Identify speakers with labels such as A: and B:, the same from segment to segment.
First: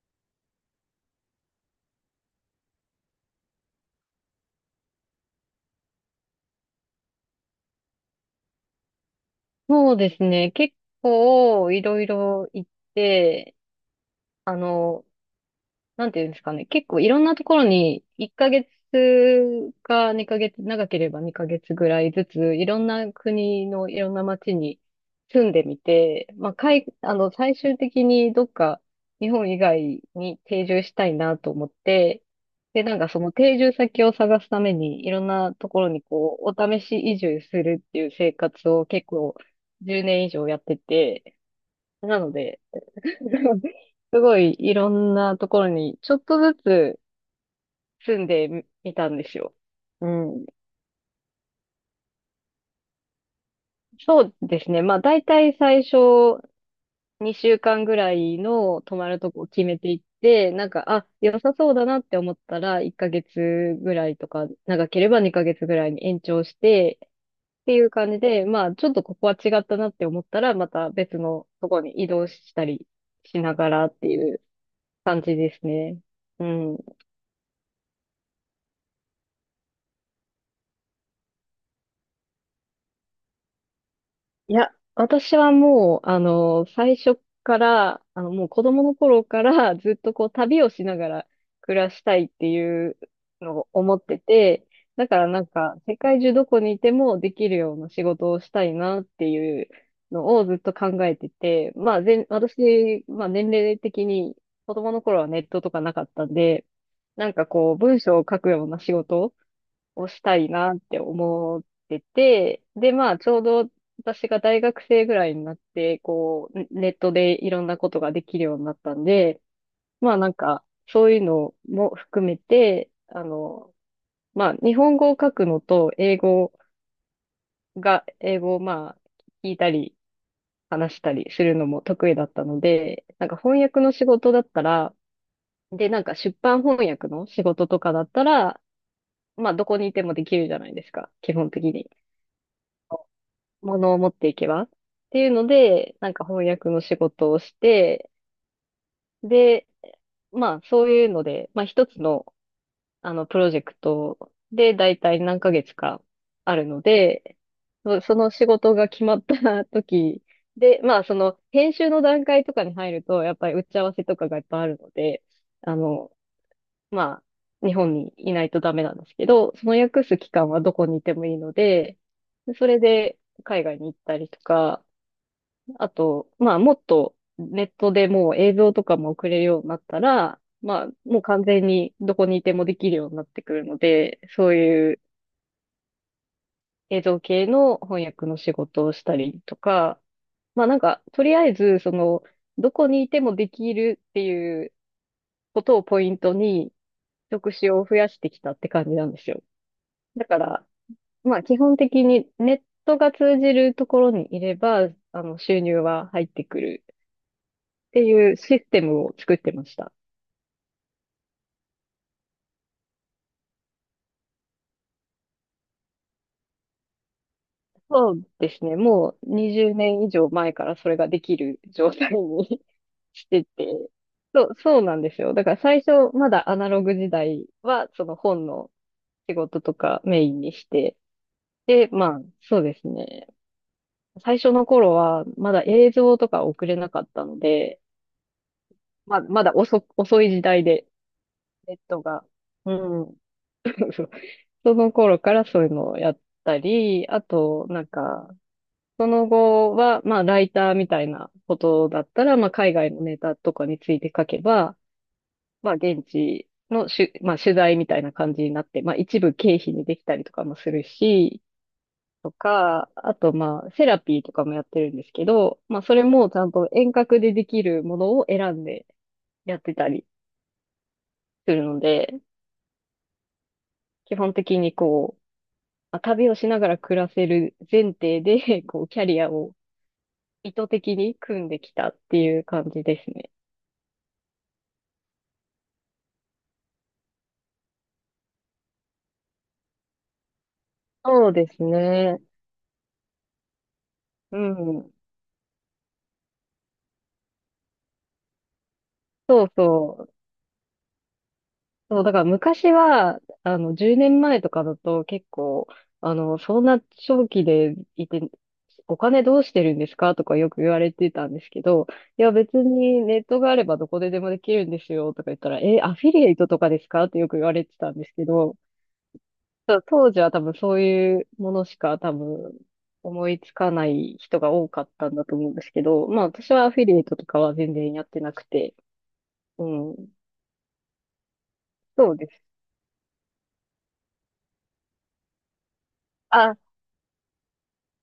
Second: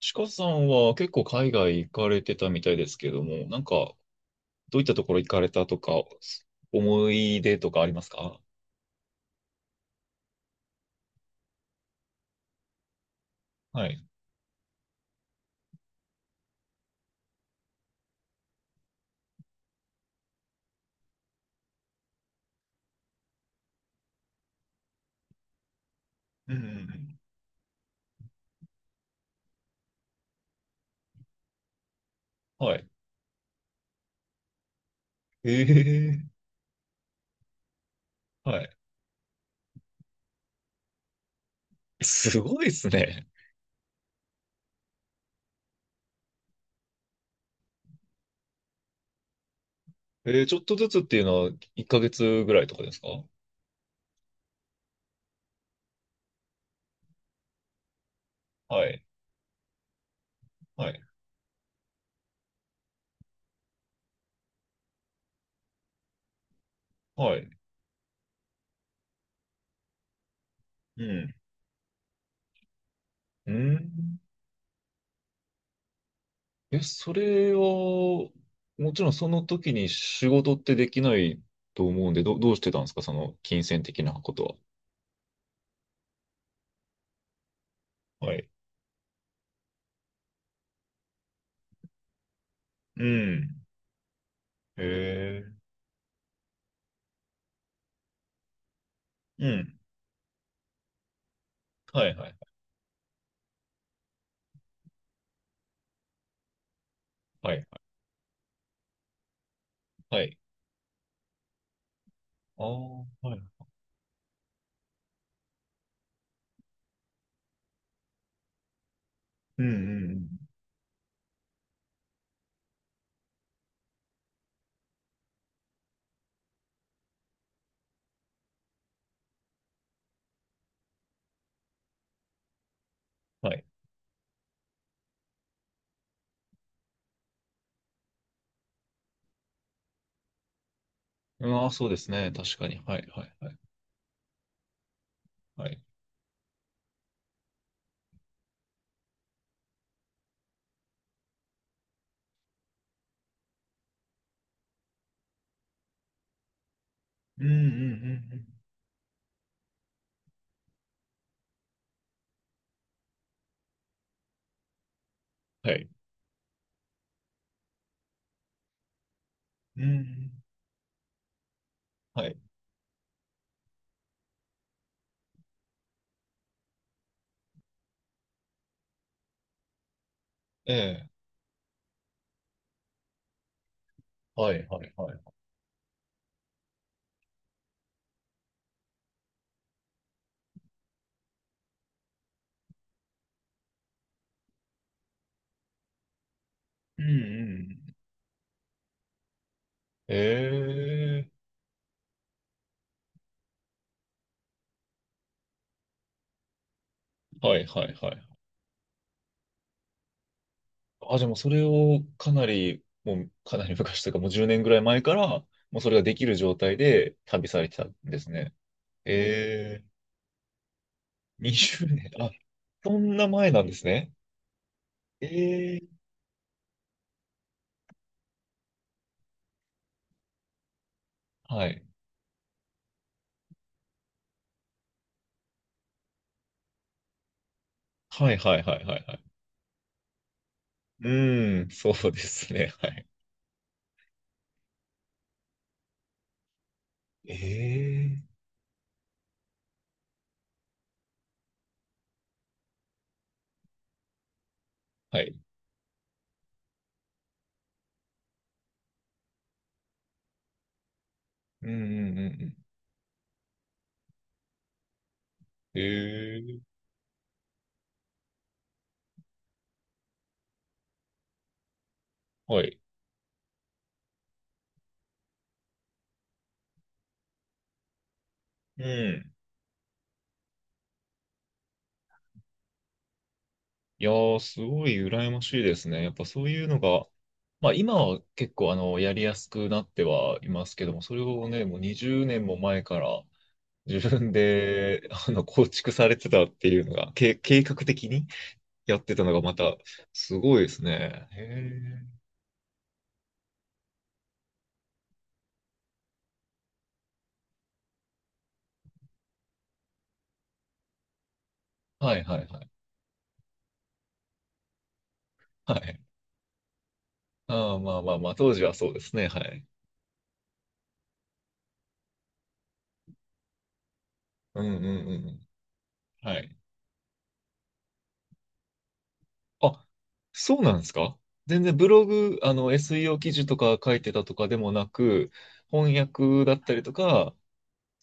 A: ちかさんは結構海外行かれてたみたいですけども、なんかどういったところ行かれたとか、思い出とかありますか？
B: そうですね。結構いろいろ行って、
A: はい。
B: あの、なんていうんですかね。結構いろんなところに1ヶ月か2ヶ月、長ければ2ヶ月ぐらいずつ、いろんな国のいろんな街に住んでみて、ま
A: う
B: あ、
A: んう
B: 海あ
A: ん
B: の、最終的にどっか日本以外に定住したいなと思って、
A: うん。は
B: で、
A: い。
B: なんかその定住先を探すためにいろんなところに
A: ええ。
B: こう、お試し移住するっていう生
A: は
B: 活
A: い。
B: を結構10年以上やってて、なの
A: す
B: で、
A: ごいですね。
B: すごいいろんなところにちょっとずつ住んでみたんですよ。う
A: えー、
B: ん。
A: ちょっとずつっていうのは1ヶ月ぐらいとかですか？
B: そうですね。まあ大体最初2週間ぐらいの
A: は
B: 泊
A: い。
B: まるとこを決めていって、なんか、
A: はい。
B: あ、良さそうだなって思ったら1ヶ月ぐらいとか、長ければ2ヶ月ぐらいに延長して
A: はい。
B: っていう感じで、まあちょっとここは違ったなって思ったらまた
A: う
B: 別
A: ん。
B: のとこに移動したりし
A: う
B: ながらってい
A: ん。
B: う感じですね。うん。
A: え、それは、もちろんその時に仕事ってできないと思うんで、どうしてたんですか、その金銭的なこ
B: い
A: と
B: や、私はもう、最初から、
A: は。は
B: もう
A: い。
B: 子供の頃からずっとこう旅をしながら暮らしたいっていう
A: うん。
B: のを思ってて、
A: へ
B: だからなん
A: え。
B: か世界中どこにいてもできるような仕事をしたいなって
A: う
B: いう
A: ん。
B: のをずっと考えてて、まあ、
A: はいはい
B: 私、まあ年齢的に子供の頃はネットとかなかったんで、なんか
A: はい。は
B: こう
A: い
B: 文章を書くような仕事をし
A: はい。
B: たいなって思ってて、
A: ああ、
B: で、まあ、ち
A: は
B: ょ
A: い。
B: うど私が大学生ぐらいになって、こう、ネットでいろんなことができるようになったんで、
A: うんうん
B: ま
A: う
B: あ、
A: ん。
B: なんか、そういうのも含めて、まあ、日本語を書くのと、英語をまあ、聞いたり、話したりするのも得意だったので、なんか
A: は
B: 翻
A: い。
B: 訳の仕事だったら、で、なんか出版翻訳の仕事とかだったら、まあ、どこにいてもできるじゃないですか、基本的
A: ああ、そ
B: に。
A: うですね。確かに。はいはいはい。
B: ものを持っていけばっていうの
A: はい。
B: で、なんか翻訳の仕事をして、で、まあそういうので、まあ一つのプロジェクトで大体何ヶ月かあるので、
A: うんうんうん
B: その
A: う
B: 仕
A: ん。
B: 事が決まった時で、まあその編集の段階とかに入ると、やっぱり打ち合わせとかがいっぱいあるので、
A: は
B: あ
A: い。
B: の、まあ日本にいないとダメなんですけど、その
A: うんう
B: 訳す期
A: ん。
B: 間はどこにいてもいいので、
A: はい。
B: それで海外に行ったりとか、あと、まあ、もっとネットでもう映像とかも送れるようになったら、まあ、
A: ええ。
B: もう完全にどこにいてもできるようになってくるので、そ
A: は
B: う
A: いはい
B: いう
A: はい。
B: 映像系の翻訳の仕事をしたりとか、まあなんか、とりあえず、その、どこにいてもできるっていうことをポイントに、
A: うん
B: 職
A: う
B: 種を
A: ん。
B: 増やしてきたって感じなんですよ。
A: え
B: だから、まあ
A: え。
B: 基本的にネットが通じるところにいれば、収入は入ってくる
A: はいは
B: っ
A: い
B: て
A: はい。
B: いうシステムを作ってました。
A: あ、じゃあもうそれをかなり、もうかなり昔というかもう10年ぐらい前から、もうそれができる状態で旅されてたん
B: そ
A: で
B: う
A: す
B: で
A: ね。
B: すね。もう20
A: ええ。
B: 年以上前からそれができる
A: 20
B: 状態
A: 年。あ、
B: に
A: そ んな
B: して
A: 前なんです
B: て。
A: ね。
B: そう、そうなんですよ。だから最
A: ええ。
B: 初、まだアナログ時代は、その本の仕事とかメインにして。
A: はい。
B: で、まあ、そうですね。最初の頃は、まだ映像とか送れなかったので、
A: はいはいはいはいは
B: ま
A: い。
B: あ、まだ遅い時代で、
A: うーん、
B: ネッ
A: そ
B: ト
A: うで
B: が。
A: すね。
B: う
A: はい。
B: ん。そその頃からそういうのをやったり、あと、なん
A: え
B: か、
A: え。
B: その後は、まあ、ライターみたいなことだったら、まあ、海外のネタとかについて書けば、
A: はい。
B: まあ、現地のまあ、取材みたいな感じになって、まあ、一部経費にできたりとかもするし、
A: うんうんう
B: と
A: んうん。
B: か、あと、まあ、セラピーとかもやってるんですけど、まあ、それもちゃん
A: え
B: と
A: え。
B: 遠隔でできるものを選んでやってたりするので、
A: はい。
B: 基本的にこう、まあ旅をしながら暮らせる前提で、こ
A: う
B: う、キャリア
A: ん。
B: を意図的に組んできたっていう感じですね。
A: いやー、すごい羨ましいですね。やっぱそういうのが、まあ今は結構あの、やりやすくなってはいますけども、それ
B: そうで
A: を
B: す
A: ね、もう
B: ね。
A: 20年も前から自分
B: うん。
A: で、あの、構築されてたっていうのが、計画的にやってたのが
B: そう
A: また、
B: そう。
A: すごいですね。へ
B: そう、だか
A: え。
B: ら昔は、10年前とかだと結構、そんな長期でいて、お金どうしてるんですかとかよく言われてたんですけど、
A: は
B: い
A: い
B: や
A: はい
B: 別
A: はい。
B: にネットがあればどこででもできるんですよとか言ったら、
A: は
B: え、ア
A: い。
B: フィリエイトとかですかってよく言われ
A: あ
B: て
A: あ、
B: たん
A: まあ
B: で
A: ま
B: す
A: あ
B: け
A: まあ、当
B: ど、
A: 時はそうですね。はい。
B: そう当時は多分そういうものしか多分思いつかない人が
A: うん
B: 多
A: う
B: か
A: んう
B: っ
A: ん
B: たんだ
A: う
B: と
A: ん。
B: 思うんですけど、まあ
A: は
B: 私
A: い。
B: はアフィリエイトとかは全然やってなくて、う
A: あ、
B: ん。
A: そうなんですか？全然ブロ
B: そうで
A: グ、
B: す。
A: あの、SEO 記事とか書いてたとかでもなく、翻訳だ
B: あ、
A: ったりとか、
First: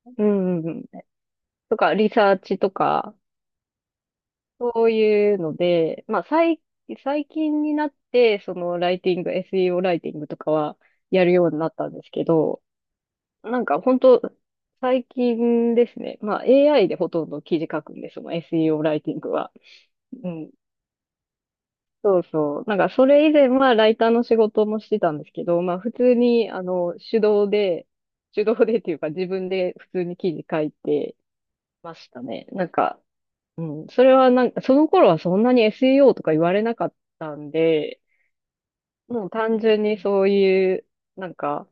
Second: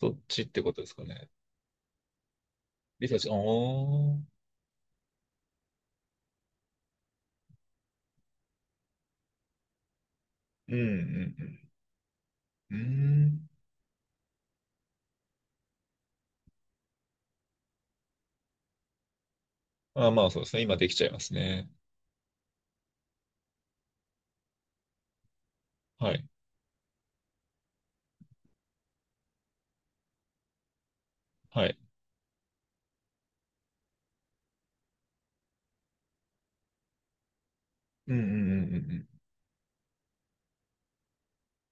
A: そっ
B: う
A: ちっ
B: ん
A: て
B: うんう
A: こと
B: ん。
A: ですかね。
B: とか、リサーチと
A: リ
B: か、
A: サーチ、ああ、うん
B: そういうので、まあ、最近になって、その、ライティング、SEO ライティングとか
A: う
B: は、やる
A: ん
B: ようになったんですけど、
A: うん。うん。
B: なんか、本当最近ですね。まあ、AI でほとんど記事書くんです、その SEO ライティングは。
A: ああ、ま
B: う
A: あそうで
B: ん。
A: すね。今できちゃいますね。
B: そうそう。なんか、それ以前はライターの仕事もしてたんですけど、まあ、普
A: は
B: 通
A: い。
B: に、手動で、手動でっていうか、自分で普通に記事書いて、
A: はい。
B: ましたね。なんか、うん、それはなんか、その頃はそんなに SEO とか言われなかったんで、
A: うんうんうんうんうん。
B: もう単純にそういう、なんか、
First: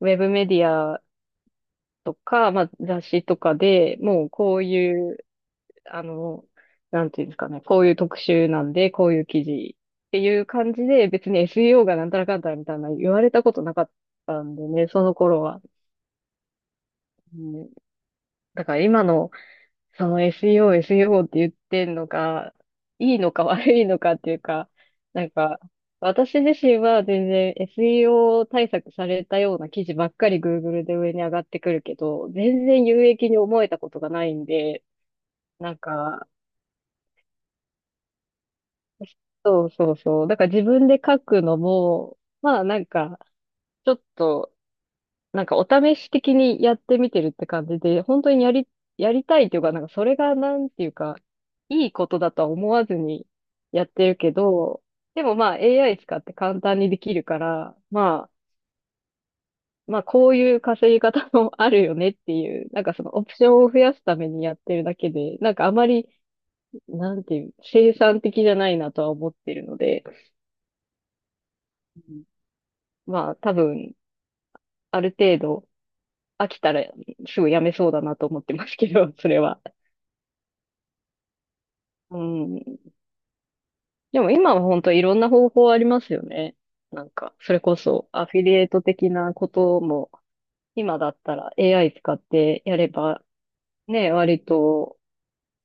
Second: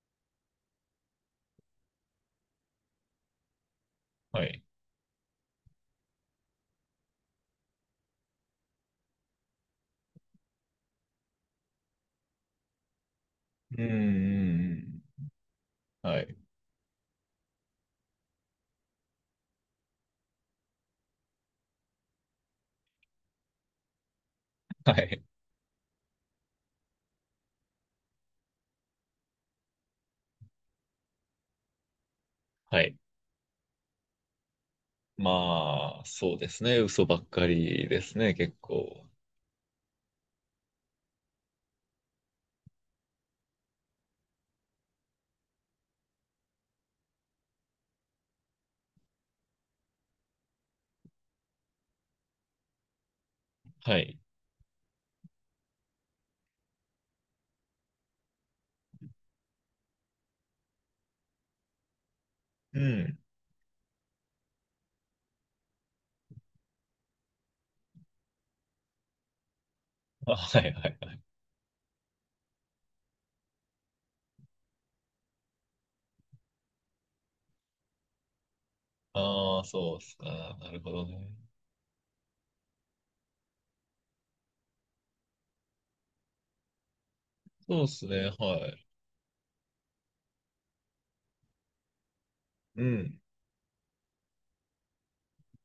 B: ウェブメディアとか、まあ雑誌とかでもう
A: は
B: こ
A: い。
B: ういう、あの、なんていうんですかね、こういう特集なんで、こういう記事っていう感じで、別に SEO がなんたらかんたらみたいな言われたことな
A: うん
B: か
A: う
B: ったんでね、その
A: ん
B: 頃は。
A: うん。はい。
B: うん、だから今の、その SEO、SEO って言ってんのが、いいのか悪いのかっていうか、
A: は
B: な
A: い。
B: んか、私自身は全然 SEO 対策されたような記事ばっかり Google で上に上がってくるけど、全
A: は
B: 然
A: い。
B: 有益に思えたことがないんで、なん
A: まあ、
B: か、
A: そうですね。嘘ばっかりですね、結構。
B: そうそうそう。だから自分で書くのも、まあなんか、ちょっとなんかお試し的にやってみてるって感じで、本当にやりたいというか、なんかそれがなんていうか、いいことだとは思わずにやっ
A: は
B: てる
A: い。
B: けど、でもまあ AI 使って簡単にできるから、まあこういう稼ぎ方も あるよねっていう、
A: う
B: なんかその
A: ん。
B: オプションを増やすためにやってるだけで、なんかあまり、なんていう、生産的じゃないなとは思ってるので、
A: あ、はいはい。
B: うんまあ多分、ある程度飽きたらすぐやめそうだなと思ってますけど、それ
A: あ
B: は。
A: あ、そうっすか。なるほどね。
B: うん。でも今は本当いろんな方法ありますよね。なんか、それこ
A: そうっす
B: そア
A: ね。
B: フィリエ
A: は
B: イト
A: い。
B: 的なことも、今だったら AI 使ってや
A: う
B: れ
A: ん。
B: ば、ね、割と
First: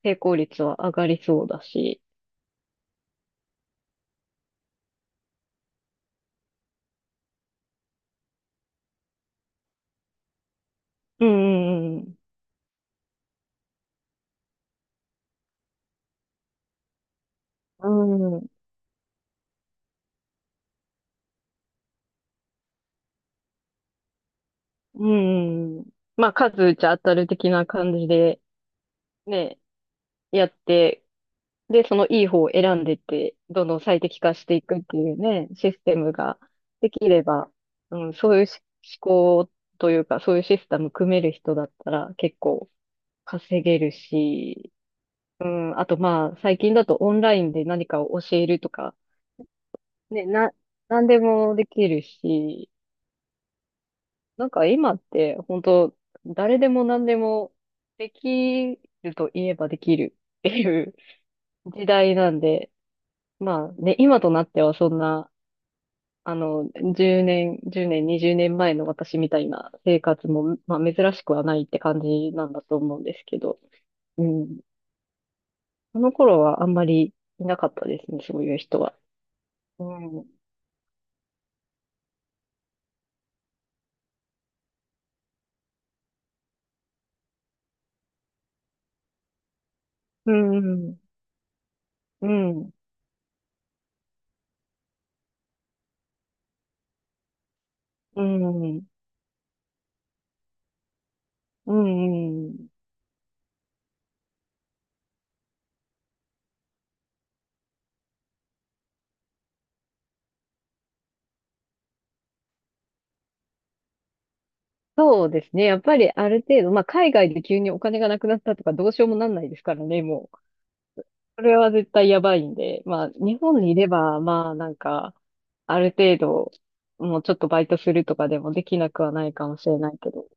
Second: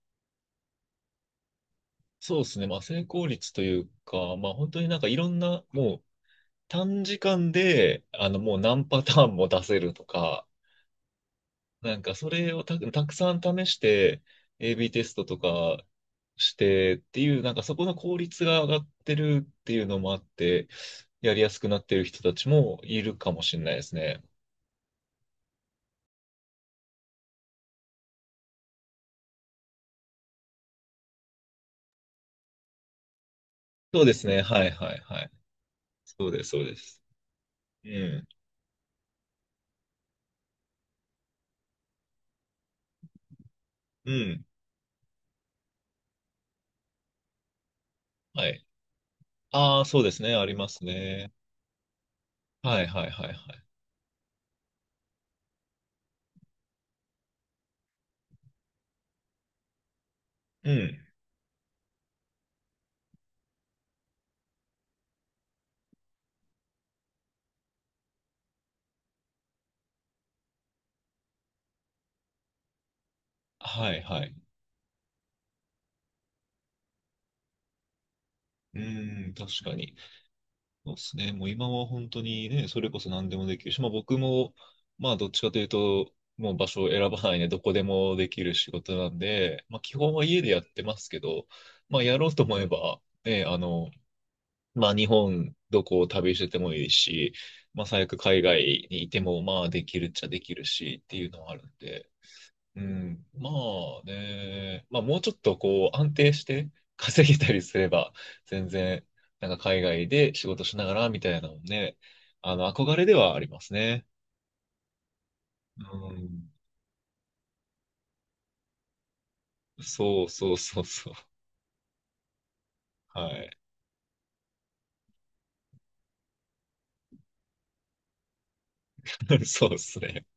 B: 成功率は上がりそうだし。
A: そうっすね。まあ、成功率というか、まあ、本当になんかいろんな、もう短時間で、あの、もう何パターンも出せるとか、
B: う
A: な
B: んう
A: んか
B: ん
A: それをたくさん試して、AB テストとかしてっていう、なんかそこ
B: う
A: の効
B: ん。う
A: 率
B: ん
A: が上がってるっていうのもあって、やりやすくなってる人たちもいるかもしれないですね。
B: うんうん。まあ、数打ちゃ当たる的な感じで、ね、やってで、そのいい方を選んでって、どんどん最
A: そうで
B: 適
A: す
B: 化
A: ね。
B: してい
A: はい
B: くっ
A: は
B: て
A: い
B: いう
A: はい。
B: ね、システム
A: そう
B: が
A: です、そうで
B: でき
A: す。
B: れば、
A: う
B: うん、
A: ん。
B: そういうし思考というか、そういうシステム組める人だったら結構稼げる
A: うん。
B: し、うん、あとまあ、最近だとオンラインで何かを教
A: は
B: える
A: い。
B: とか、
A: ああ、そうです
B: ね、
A: ね。あります
B: 何で
A: ね。
B: もできるし、
A: はいはいはいはい。
B: なんか今って本当誰でも何でもできると言えばできるって
A: う
B: いう
A: ん。
B: 時代なんで、まあね、今となってはそんな、あの、10年、10年、20年前の私みたいな生活も、まあ、珍しくはないって感じなんだと思うんですけど、
A: はい
B: う
A: はい。
B: ん。その頃はあんまりいなかったですね、そういう
A: う
B: 人は。
A: ん、確かに。
B: うん。
A: そうですね。もう今は本当にね、それこそ何でもできるし、まあ僕も、まあどっちかというと、もう場所を選ばないでどこでもできる仕事なんで、まあ基本は
B: う
A: 家でやってま
B: ん。
A: すけど、まあや
B: う
A: ろうと思え
B: ん。
A: ば、ね、あの、まあ日本どこを旅しててもいいし、まあ最悪
B: う
A: 海
B: ん。
A: 外にいてもまあできるっちゃできるしっていうのはある
B: う
A: んで、
B: ん。
A: うん、まあね、まあもうちょっとこう安定して稼げたりすれば、全然、なんか海外で仕事しながらみたいなのもね、あの、憧れではありますね。
B: そうですね。やっぱ
A: う
B: りある
A: ん。
B: 程度、まあ、海外で急にお金がなくなったとかどうしようもなんないですからね、
A: そう
B: もう。
A: そうそうそう。
B: それは絶対やばいんで、まあ、
A: は
B: 日
A: い。
B: 本にいれば、まあ、なんか、ある程度、もうちょっとバイトするとかでもできなくはない かも
A: そ
B: し
A: うで
B: れない
A: す
B: け
A: ね。
B: ど、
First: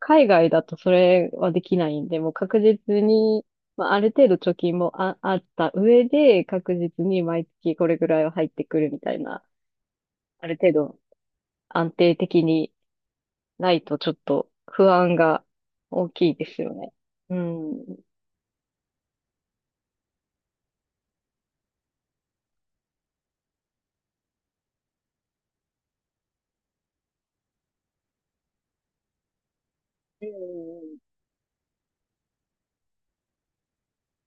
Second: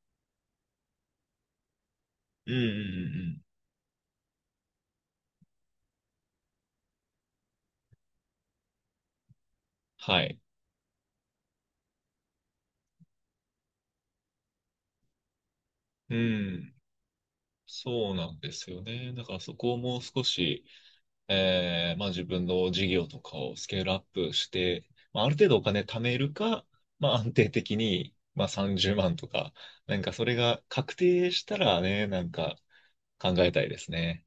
B: 海外だとそれはできないんで、もう
A: うんう
B: 確
A: んうんう
B: 実
A: ん。
B: に、まあ、ある程度貯金もあった上で、確実に毎月これぐらいは入ってくるみたいな、
A: はい。
B: ある程度安定的にないとちょっと不安が大
A: う
B: きいですよ
A: ん。
B: ね。うん。
A: そうなんですよね。だからそこをもう少し、まあ、自分の事業とかをスケールアップして、まあ、ある程度お金貯めるか、まあ、安定的に、まあ、30万とか、なんかそ
B: う
A: れが確
B: ん
A: 定したらね、なんか考えたいですね。